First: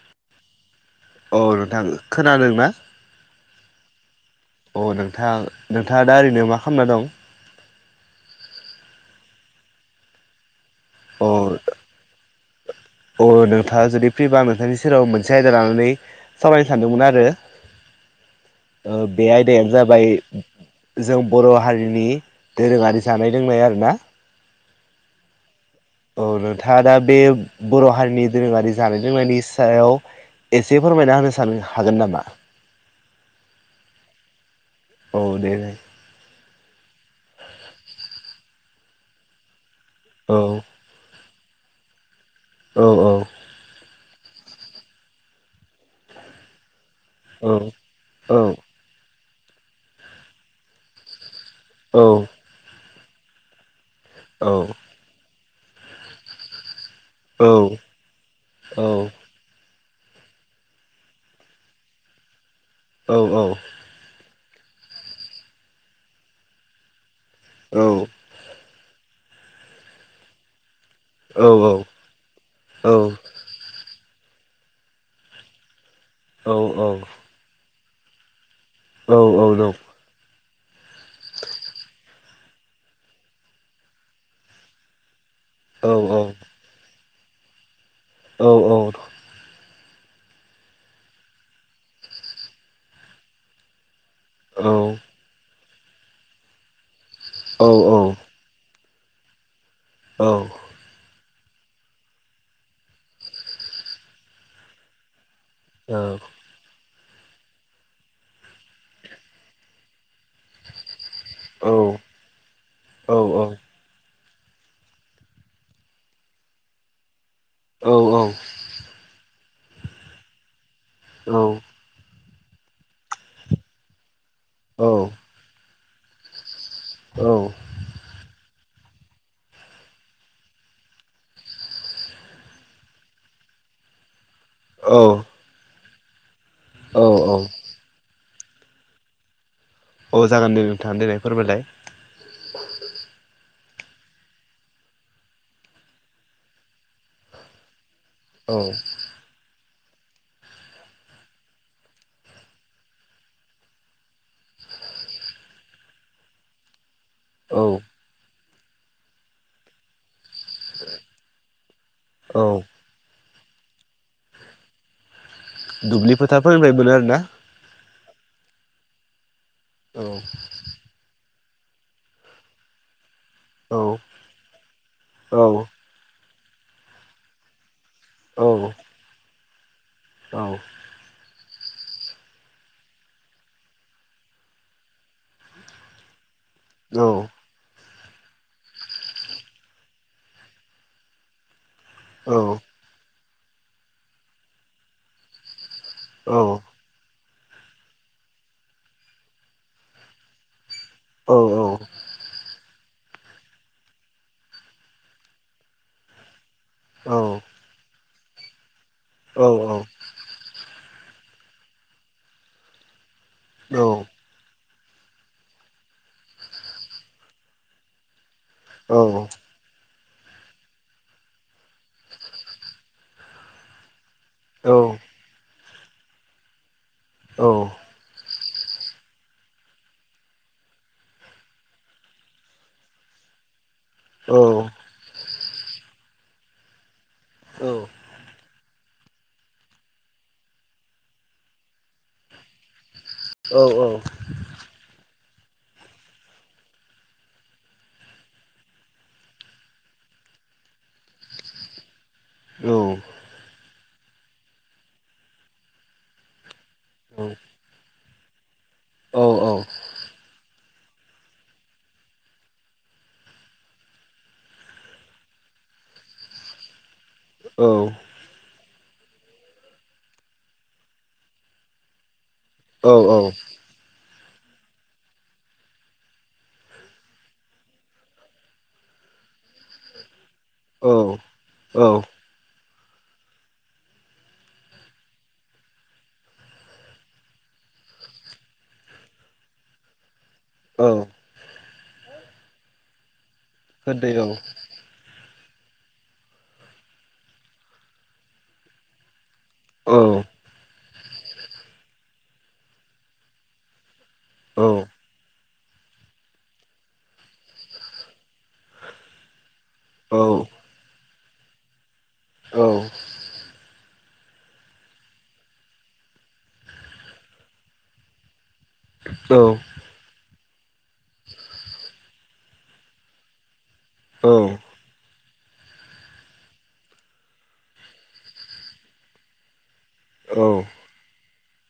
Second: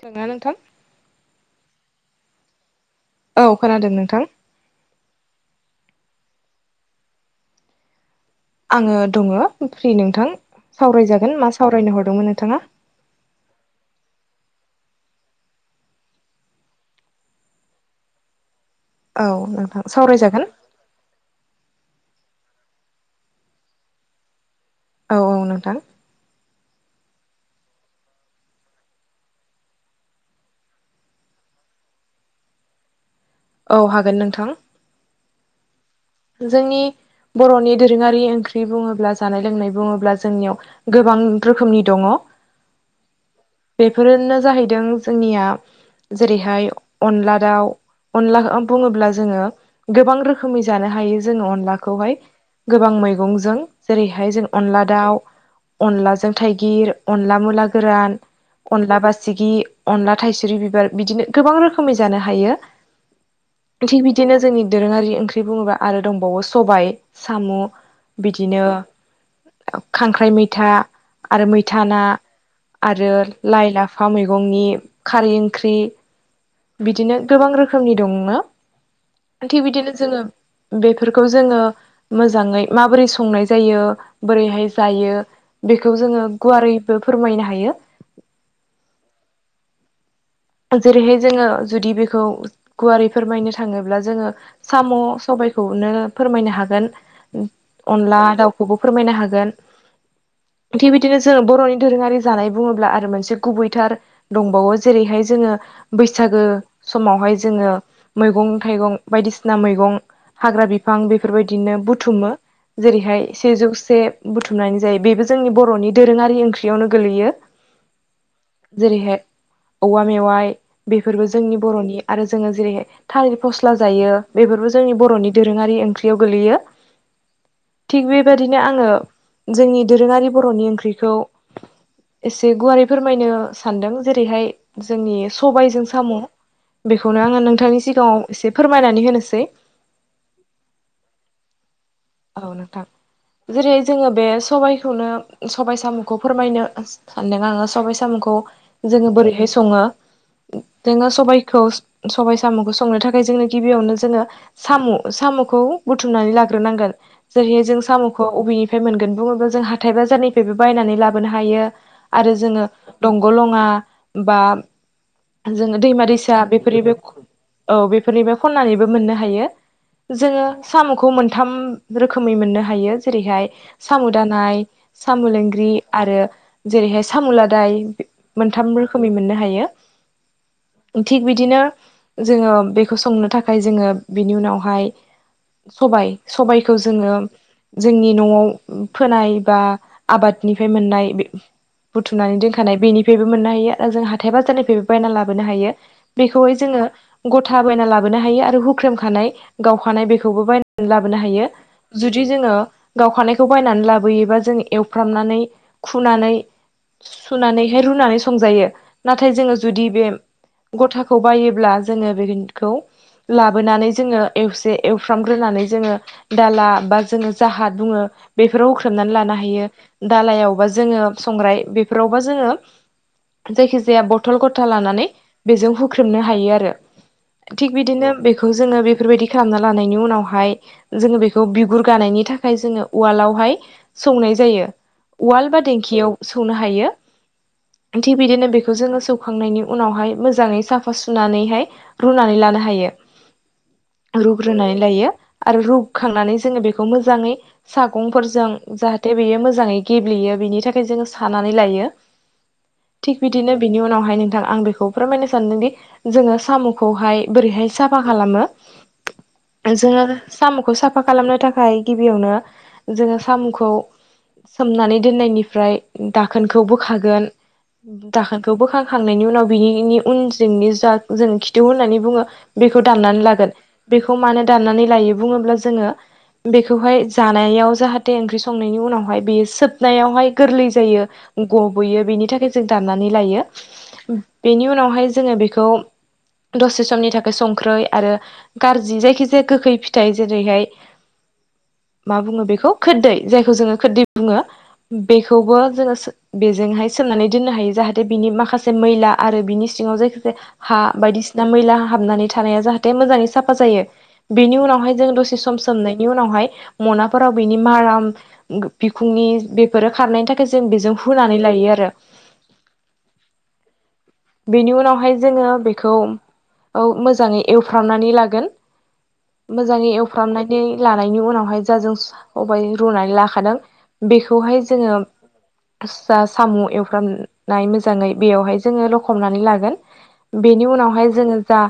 खोनादोंना नोंथां? औ नोंथां खोनादों ना? औ खोनादों नोंथां अ नोंथां नोंथ थाङा दा ओरैनो मा खालामना दं? आङो दङ फ्रि नोंथां। अ सावरायजागोन मा सावरायनो हरदोंमोन नोंथाङा? अ नोंथाङा जुदि फ्रिबां आं नोंथांनि सेराव मोनसे आयदा लानानै सावरायनो सानदोंमोन आरो। ओ औ बे आयदायानो नोंथां जाबाय सावरायजागोन जों बर' हारिनि दोरोङारि जानाय लोंनाय आरो ना। औ औ नोंथां। औ नोंथाङा दा बे बर' हारिनि दोरोङारि जानाय लोंनायनि सायाव एसे फोरमायना होनो सानो हागोन नामा? औ हागोन नोंथां। औ दे दे जोंनि बर'नि दोरोङारि ओंख्रि बुङोब्ला जानाय लोंनाय बुङोब्ला औ जोंनियाव गोबां रोखोमनि दङ। औ औ। बेफोरनो जाहैदों जोंनिया जेरैहाय अनला दाउ औ अनला बुङोब्ला जोङो गोबां रोखोमै जानो हायो जों औ अलाखौहाय गोबां मैगंजों जेरैहाय जों औ अनला दाउ अनलाजों थाइगिर, अनला मुला औ गोरान, अनला बासिगि अनला थाइसुरि बिबार बिदिनो गोबां रोखोमै जानो हायो। औ औ। थिग बिदिनो जोंनि दोरोङारि ओंख्रि बुङोब्ला आरो दंबावो सबाय साम' बिदिनो खांख्राइ मैथा आरो औ मैथा औ ना औ आरो लाइ लाफ फा मैगंनि खारै ओंख्रि औ बिदिनो गोबां रोखोमनि दङनो औ औ थिग नौ बिदिनो जोङो बेफोरखौ जोङो मोजाङै माबोरै संनाय जायो बोरैहाय जायो औ बेखौ औ जोङो गुवारैबो फोरमायनो हायो। औ औ। जेरैहाय जोङो जुदि बेखौ गुवारै फोरमायनो थाङोब्ला जोङो औ साम' सबायखौनो फोरमायनो हागोन अनला दाउखौबो फोरमायनो हागोन औ थिग बिदिनो ज जोङो बर'नि दोरोङारि जानाय बुङोब्ला आरो मोनसे गुबैथार दंबावो जेरैहाय जोङो बैसागो समावहाय जोङो मैगं-थाइगं बायदिसिना मैगं हाग्रा बिफां बे बेफोरबायदिनो बुथुमो जेरैहाय सेजौ से बुथुमनानै जायो बेबो जोंनि बर'नि दोरोङारि ओंख्रियावनो गोलैयो। औ औ। जेरैहाय औवा मेवाइ बेफोरबो जोंनि बर'नि आरो जोङो जेरै थालिर फस्ला जायो। बेफोरबो जोंनि बर'नि दोरोङारि ओंख्रियाव गोलैयो। थिग बेबादि बिदिनो आङो जोंनि दोरोङारि बर'नि ओंख्रिखौ एसे गुवारै फोरमायनो सानदों जेरैहाय जोंनि सबायजों साम' औ बेखौनो आङो नोंथांनि सिगाङाव एसे फोरमायनानै होनोसै। औ जागोन दे नोंथां देनाय फोरमायलाय। औ नोथां। जेरै जोङो बे सबाइखौनो सबबाइ साम'खौ फोरमायनो सानदों आङो सबाइ सा सामखौ औ जोङो बोरैहाय सङो जोङो सबखौ सबाय साम'खौ संनो थाखाय जोङो गिबियावनो जोङो साम' साम'खौ। उम बुथुमनानै लाग्रोनांगोन औ जेरै जों साम'खौ अबे नि। मोनगोन बुङोल्बा हाथाय बाजारनिफ्रायबो बायना लाबोनो हायो आरो औ जोङो दं। गलङा बा जङो दैमा दुब्लि दैसा फोथारफोरनिफ्राय बेफोरनि मोनो बे आरोना औ। बेफोरनिफ्राय खननानैबो मोननो हायो औ जोङो साम'खौ मोनथाम। रोखोमै मोननो हायो जेरैहाय औ साम' दानाय साम' औ लोंग्रि आरो। जेरैहाय सामुलादाय मोनथाम रोखोमै मोननो हायो। औ थिग बिदिनो। जोङो बेखौ संनो थाखाय जोङो बिनि उनावहाय सबाय सबाय। खौ जोङो। जोंनि न'आव फोनाय बा आबादनिफ्राय मोननाय बे। बुथुमनानै दोनखानाय बेनिफ्रायबो मोननो हायो आरो जों हाथाय बाजारनिफ्रायबो बायना लाबोनो हायो। औ बेखौहाय जोङो गथा बायना लाबोनो हायो आरो हुख्रेमखानाय गावखानाय बेखौबो बायना। लाबोनो हायो जुदि जोङो। गावखानायखौ बायनानै लाबोयोबा जों एवफ्रामनानै खुनानै। औ सुनानैहाय रुनानै संजायो नाथाय जोङो जुदि बे। गथाखौ बायोब्ला जोङो बेखौ लाबोनानै जोङो एवसे। एवफ्रामग्रोनानै जोङो दाला बा जोङो जाहा बुङो। बेफोराव होख्रेोमनानै लानो हायो। दालायावबा जोङो संग्राय बेफोरावबा जोङो जायखि जाया बथ। बथल गथा लानानै बेजों हुख्रेमनो हायो आरो थिग बिदिनो। बेखौ जोङो बेफोरबायदि खालामना लानायनि उनावहाय। जोङो बेखौ बिगुर गानायनि थाखाय जोङो उवालावहाय। सौनाय जायो उवाल बा देंखियाव सौनो हायो थिग बिदिनो बेखौ। जोङो सौखांनायनि उनावहाय मोजाङै साफा सुनानैहाय रुनानै लानो हायो। रुग्रोनानै लायो। आरो रुखांनानै जोङो बेखौ मोजाङै सागंफोरजों जाहाथे बेयो मोजाङै गेब्लेयो। बिनि थाखाय जोङो सानानानै लायो औ थिग बिदिनो बिनि उनावहाय नोंथां आं बेखौ फोरमायनो सानदोंदि जोङो सामु औ खौहाय बोरैहाय साफा खालामो औ औ जोङो साम'खौ साफा खालामनो थाखाय गिबियावनो जोङो साम'खौ सोमनानै दोननायनिफ्राय दाखोनखौ बोखागोन दाखोनखौ बो खालामनायनि उनाव बिनिनि उन जोंनि जा जों खिथिउ होननानै बुङो। बेखौ औ दामनानै लागोन बेखौ मानो दामनानै लायो बुङोब्ला जोङो बेखौहाय जानायाव जाहाथे ओंख्रि संनायनि उनावहाय बेयो सोबनायावहाय गोरलै जायो औ गब'यो औ बेनि थाखाय जों दाननानै लायो बेनि उनावहाय जोङो बेखौ दसे समनि थाखाय संख्रै आरो गाज्रि जायखिजाया गोखै फिथाइ जेरैहाय औ मा बुङो बेखौ खोदै जायखौ जोङो खोरदै होनदो बुङो बेखौ खौबो जोङो बेजोंहाय सोमनानै दोननो हायो जाहाथे बिनि माखासे मैला आरो बिनि सिङाव औ जायखिजाया हा बायदिसिना मैला हाबनानै थानाया जाहाथे मोजाङै साफा जायो बेनि औ उनाव दसे सम सोमनायनि उनावहाय मनाफोराव बिनि माराम बिखुंनि बेफोरो औ खारनायनि थाखाय जों बेजों हुनानै लायो आरो बेनि उनावहाय जोङो बेखौ मोजाङै एवफ्रामनानै लागोन मोजाङै एवफ्रामनानै लानायनि उनावहाय जाजों खब रुनानै लाखादों बेखौहाय जोङो जा साम' एवफ्रामनाय मोजाङै बेवहाय जोङो लखबनानै लागोन बेनि उनावहाय जोङो जा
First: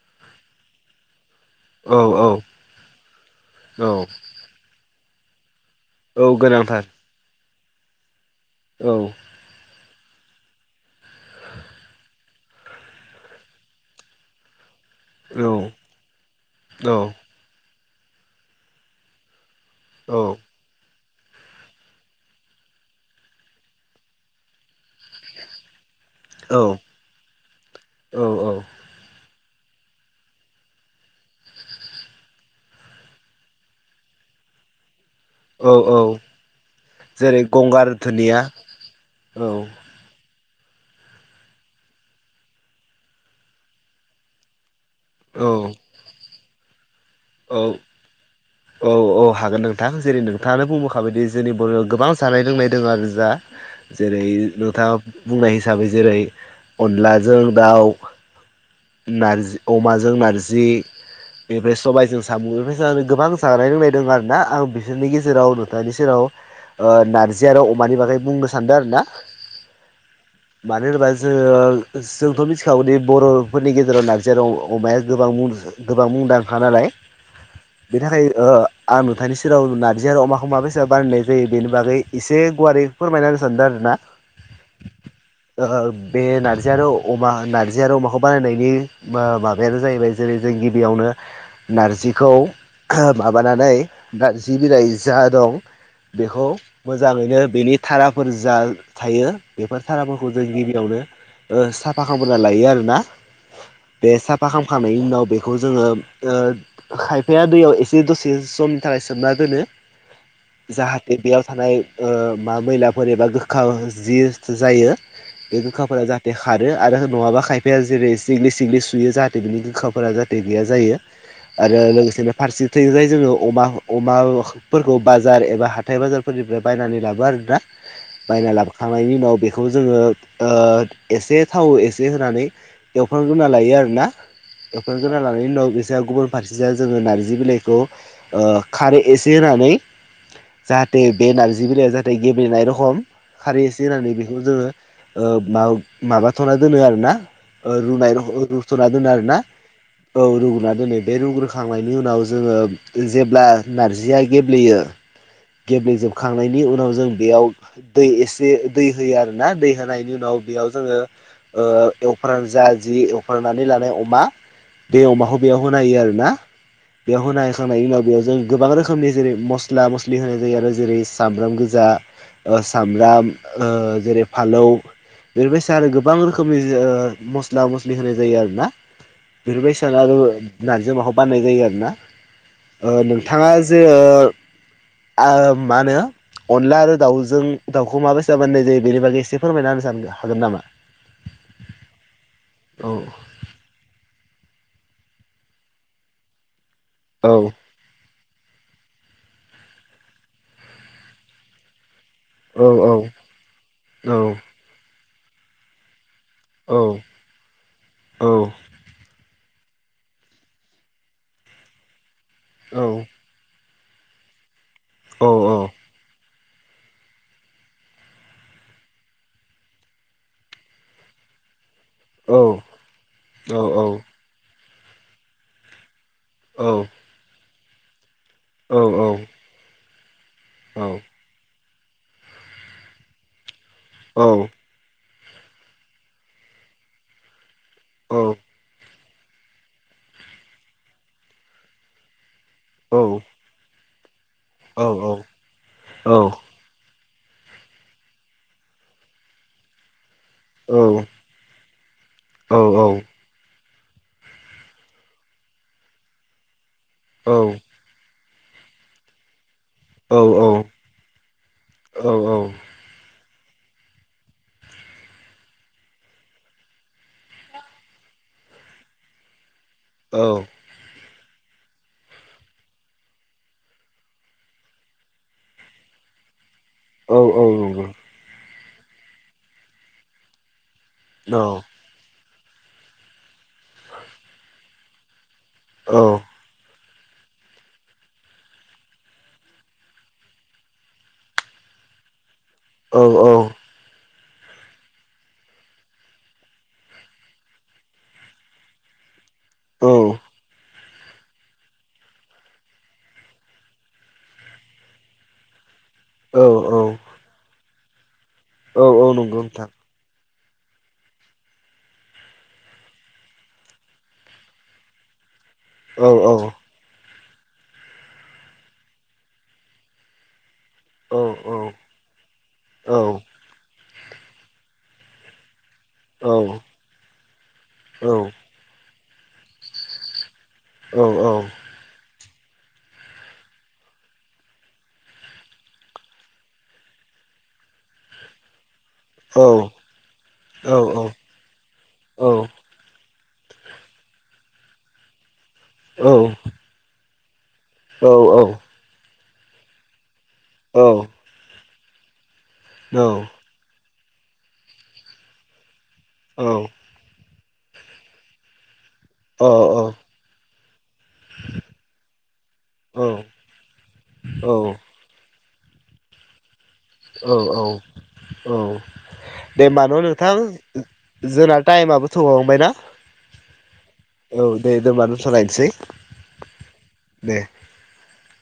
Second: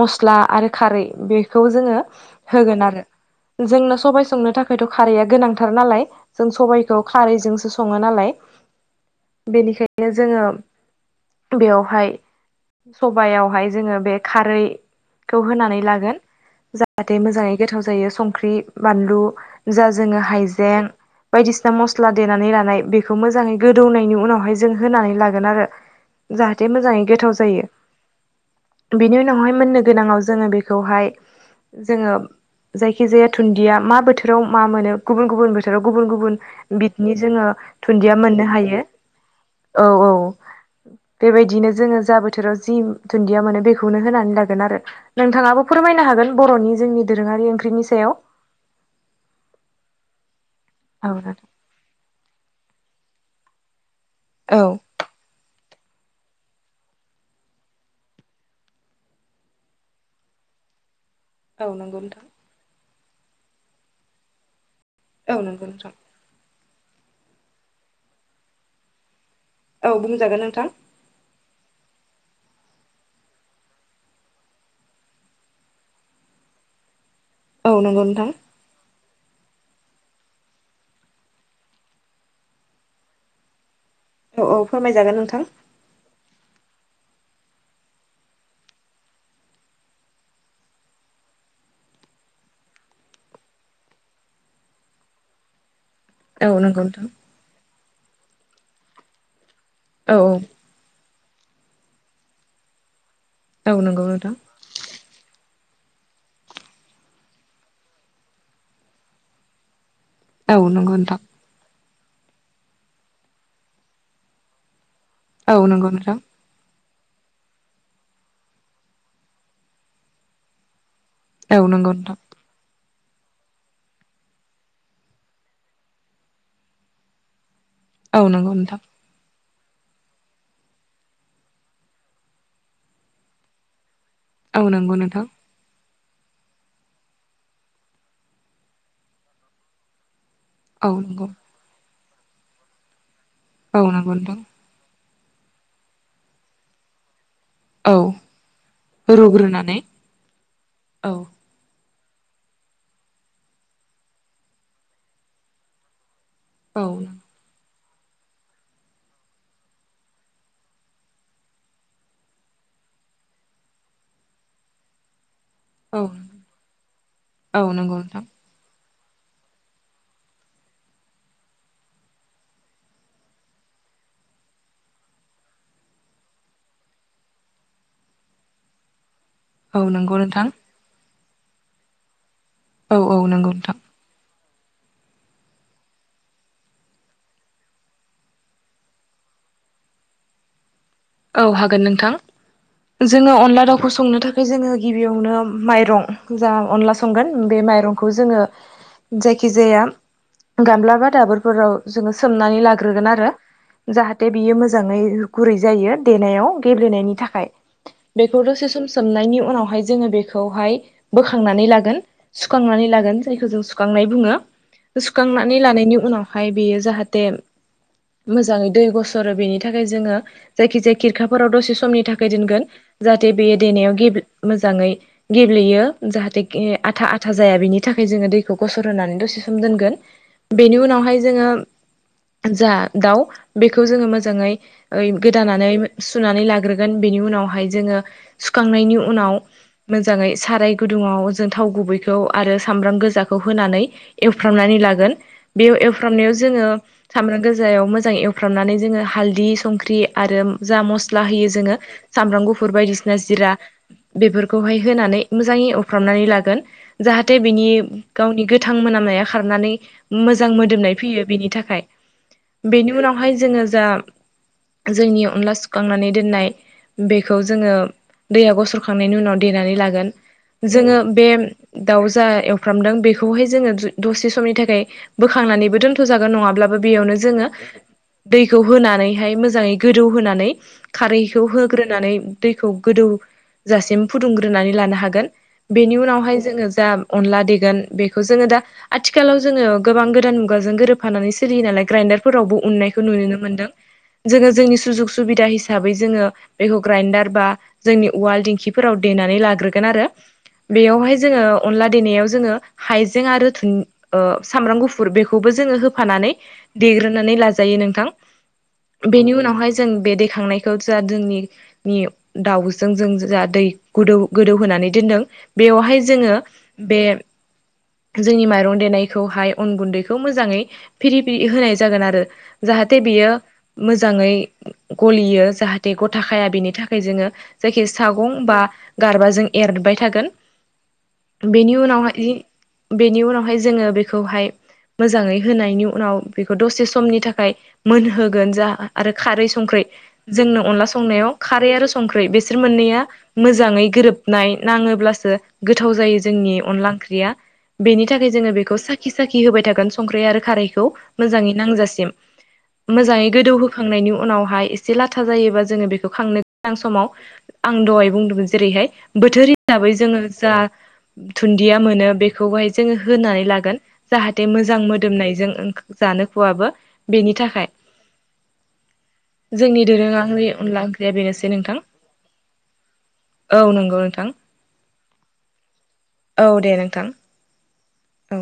मस्ला आरो खारै बे खौ जोङो औ होगोन आरो जोंनो औ सबबाय संनो थाखायथ' खारैया गोनांथार [unintelligible] ज स गोनांथार ख सालनि औ बिनो जोङो बेयावहाय सबयावहाय जोङो बे खारै खौ औ औ औ होनानै लागोन जाहाथे मोजाङै गोथाव जायो संख्रि बानलु जा जोङो हाइजें बायदिसिना मस्ला देनानै लानाय बेखौ मोजाङै गोदौनायनि उनावहाय जों होनानै लागोन आरो जाहाथे मोजाङै गोथाव जायो औ बेनि उन उनावहाय मोननो गोनाङाव जोङो बेखौहाय जोङो जायखि जाया थुुनन्दिया मा बोथोराव मा मोनो गुबुन गुबुन औ बोथोराव औ गुबुन गुबुन बिटनि जेरै जोङो गंगार दुुनन्दिया धुनिया मोननो हायो। औ बेबायदिनो जोङो जा बोथोराव जि दुन्दिया मोनो बेखौनो होनानै लागोन आरो नोंथाङाबो फोरमायनो हागोन बर'नि जोंनि दोरोङारि औ ओंख्रिनि सायाव औ औ हागोन नोंथां जेरै नों नोंथाङानो औ बुंबोखाबायदि नोंथां जोंनि बर'आव गोबां जानाय लोंनाय दङ आरो जा जेरै औ नोंथाङा बुंनाय हिसाबै जेरै अनलाजों दाउ नारजि अमाजों नार्जि बेनिफ्राय औ नंगौ सबायाइजों नोंथां साम' बेफ्राय गोबां जानाय लोंलनाय द आरो ना आं बि बिसोरनि औ गेजेराव नंगौ नोंथां नुथनि सेराव नारजि आरो अमानि बागै बुंनो सानदों आरो ना औ बुंजागोन नोंथां मानो होनबा जोङो। आवदि बर'फोरनि गेजेराव नारजि अमाया गोबां गोबां मुंदांखा नालाय औ नंगौ बेनि नोंथां थाखाय ओ आं नुथनि सेराव नारजि आरो अमाखौ माबेसे बानायनाय जायो बेनि बागै एसे गुवारै फोरमायना होनो सानदों आरो ना औ औ फोरमायजागोन नोंथां ओ बे नारजि आरो अमा नार्जि आरो अमाखौ बानायनायनि माबायानो जाहैबाय जेरै जों गिबियावनो नारजि बेखौ औ नंगौ नोंथां मोजाङैनो बेनि थाराफोर जा बेफोर औ थाराफोरखौ औ जों गिबियावनो ओ साफा खालामना लायो आरोना औ नंगौ बे नोंथां साफा खालामखांनायनि उनाव बेखौ जोङो ओ खायफाया दैयाव एसे दसे समनि थाखाय सोमना दोनो औ नंगौ जाहाथे नोंथां बेयाव थानाय ओ मा मैलाफोर एबा गोखा जि जायो औ बे नंगौ गोखाफोरा नोंथां जाहाथे खारो आरो नङाबा खायफाया जेरै सिग्लि सिग्लि सुयो जाहाथे बिनि गोखाफोरा जाहाथे गैया जायो औ आरो नंगौ नोंथां लोगोसेनो फारसे थिंजाय जोङो अमा अमाफोरखौ बाजार एबा हाथाय बाजारफोरनिफ्राय बायनानै लाबो आरोना औ नंगौ बायना नोंथां लाबोखांनायनि उनाव बे बेखौ जोङो ओ एसे थाव एसे होनानै एवफ्रांग्रोना लायो आरोना औ नंगौ एवफ्राम ग्रोना नोंथां लानानै उनाव बे फारसेजों गुबुन फारसेथि जोङो नारजि बिलाइखौ ओ खारै एसे होनानै औ जाहाथे नंगौ बे नारजि बिलाइया जाहाथे गेब्लेनाय रखम खारै एसे औ होनानै नंगौ नोंथां बेखौ जोङो ओ मा माबाथ'ना दोनो आरोना ओ औ रुनाय रुथ'ना दोनो आरो ना रुग्रोनानै औ रुग्रोना दोनो औ बे रुग्रोखां नायनि उनाव जोङो जेब्ला नारजिया गेब्लेयो गेब्लेजोब खांनायनि औ उनाव जों बेयाव दै एसे दै होयो आरो ना दै होनायनि उनाव बेयाव जोङो ओ एवफ्रान जा जि एवफ्रामनानै लानाय अमा बे अमाखौ बेयाव होना औ होयो आरो ना बेयाव होना औ होखांनायनि नंगौ उनाव नोंथां जों गोबां रोखोमनि जेरै मस्ला मस्लि लि होनाय जायो आरो जेरै सामब्राम गोजा ओ सामब्राम ओ जेरै ओ फालौ बेफोरबायसा आरो गोबां रोखोमनि ओ मस्ला मस्लि होनाय जायो आरोना औ बेफोरबायसानो आरो नंगौ नोंथां नारजि अमाखौ बानायनाय जायो आरो ना औ ओ औ नंगौ नोंथाङा नोंथां जे ओ आ मा होनो अनला आरो दाउजों दाउखौ माबायसा बानायनाय जायो बेनि बागै एसे फोरमायना होनो सान हागोन नामा? औ हागोन नोंथां औ जोङो अनला दाउखौ संनो थाखाय जोङो गिबियावनो माइरं जा अनला संगोन औ बे माइरंखौ खौ जोङो जायखि जाया गामलाबा दाबोरफोराव जोङो सोमनानै औ लाग्रोगोन आरो औ जाहाथे बियो मोजाङै गुरै जायो देनायाव औ गेब्लेनायनि थाखाय औ बेखौ दसे सोम सोमनायनि उनाव उनावहाय जो बेखौहाय बोखांनानै लागोन औ सुखांनानै लागोन जायखौ जोङो सु खांनाय बुङो औ औ सुखांनानै लानायनि उनाव हाय बेयो जाहाथे मोजाङै दै गसरो बेनि थाखाय जोङो जायखि जाया खिरखाफोराव दसे समनि थाखाय दोनगोन जाहाथे बेयो नंगौ देनायाव औ गेब्ले मोजाङै जाङै गेब्लेयो जाहाथे औ गे आथा आथा जाया बिनि थाखाय [unintelligible] जोङो दैखौ गसर औ होनानै दसे सम दोनगोन बेनि उनावहाय जोङो जा दाउ बेखौ जोङो मोजाङै ओ गोदानानै सुनानै लाग्रोगोन बेनि उनावहाय जोङो सुखांनायनि उ उनाव मोजाङै साराय गुदुङाव जों थाव गुबैखौ आरो सामब्राम गोजाखौ होनानै एवफ्रामनानै लागोन बेयाव एवफ्रामनायाव जोङो सामब्राम गोजायाव मोजाङै एवफ्रामनानै जोङो हालदि संख्रि आरो जा मस्ला होयो जोङो सामब्राम गुफुर बायदिसिना जिरा बेफोरखौहाय होनानै मोजाङै एवफ्रामनानै लागोन। जाहाथे बिनि गावनि गोथां मोनामनाया खारनानै मोजां मोदोमनाय फैयो बिनि थाखाय बेनि उनाव हाय जोङो जा जोंनि अनला सु सुखांनानै दोननाय बेखौ जोङो दैया गसरखांनायनि उनाव देनानै लागोन जोङो बे दाउ जा एवफ्रामदों बेखौहाय जोङो दसे समनि थाखाय बोखांनानैबो दोनथ जागोन नङाब्लाबो बेयावनो जोंङो दैखौ होनानैहाय मोजांङै गोदौ होनानै खारैखौ होग्रोनानै दैखौ गोदौजासिम फुदुंग्रोनानै लानो हागोन। बेनि उनावहाय जोङो जा अनला देगोन बेखौ जोङो दा आथिखालाव जोङो गोबां गोदान मुगाजों गोरोबफानानै सोलियो नालाय ग्राइडार फोरावबो उननायखौ नुनो मोनदों जोंङो जोंनि [unintelligible] सुबिदा हिसाबै जोङो बेखौ ग्राइडार बा जोंनि उवाल दिंखिफोराव देनानै लाग्रोगोन आरो बेयावहाय जोङो अनला देनायाव जोङो हाइजें डु सामब्राम गुफुर बेखौबो जोङो हो फानानै औ देग्रोनानै लाजायो नोंथां औ औ नंगौ बेनि नोंथां उनावहाय जों बे दैखांनायखौ जा जोंनि दाउजों जों जा दै गोदौ गोदौ होनानै नों बेवहाय औ जोङो औ बे जोंनि माइरं देनायखौहाय अन गुन्दैखौ मोजांङै दे फ्रि फ्रि होमबा होनाय जागोन आरो जाहाथे बेयो मोजांङै गलियो जाहाथे गथाखाया बेनि थाखाय जोङो जायखि सागं बा गारबा जों एरबाय थागोन बेनि उनावहाय बेनि उनावहाय जोङो बेखौहाय मोजांङै होनायनि उनाव बेखौ दसे समनि थाखाय मोनहोगोन जा खारै संख्रै जोंनो अनला संनायाव खारै आरो संख्रै बेसोर मोननैया मोजांङै गोरोबनाय नाङोब्लासो गोथाव जायो जोंनि अनला ओंख्रिया बेनि थाखाय जोङो बेखौ साखि साखि होबाय थागोन संख्रि आरो खारैखौ मोजांङै नांजासिम मोजांङै गोदौ होखांनायनि उनावहाय एसे लाथा जायोबा जोङो बेखौ बेखौ खांनो गोनां समाव आं दहाय बुंदोंमोन जेरैहाय बोथोर हिसाबै जोङो जा धुन्दिया मोनो बेखौहाय जोङो होनानै लागोन जाहाथे मोजां मोदोमनायजों जानो खुवाबो बेनि थाखाय जोंनि न' नोंथां दोरोंङारि अनला ओंख्रिया बेनोसै जोंना नोंथां। टाइमाबो थौहांबायना औ नंगौ नोंथां औ दे दोनबा दोनथ'लायनोसै औ दे नोंथां। दे औ।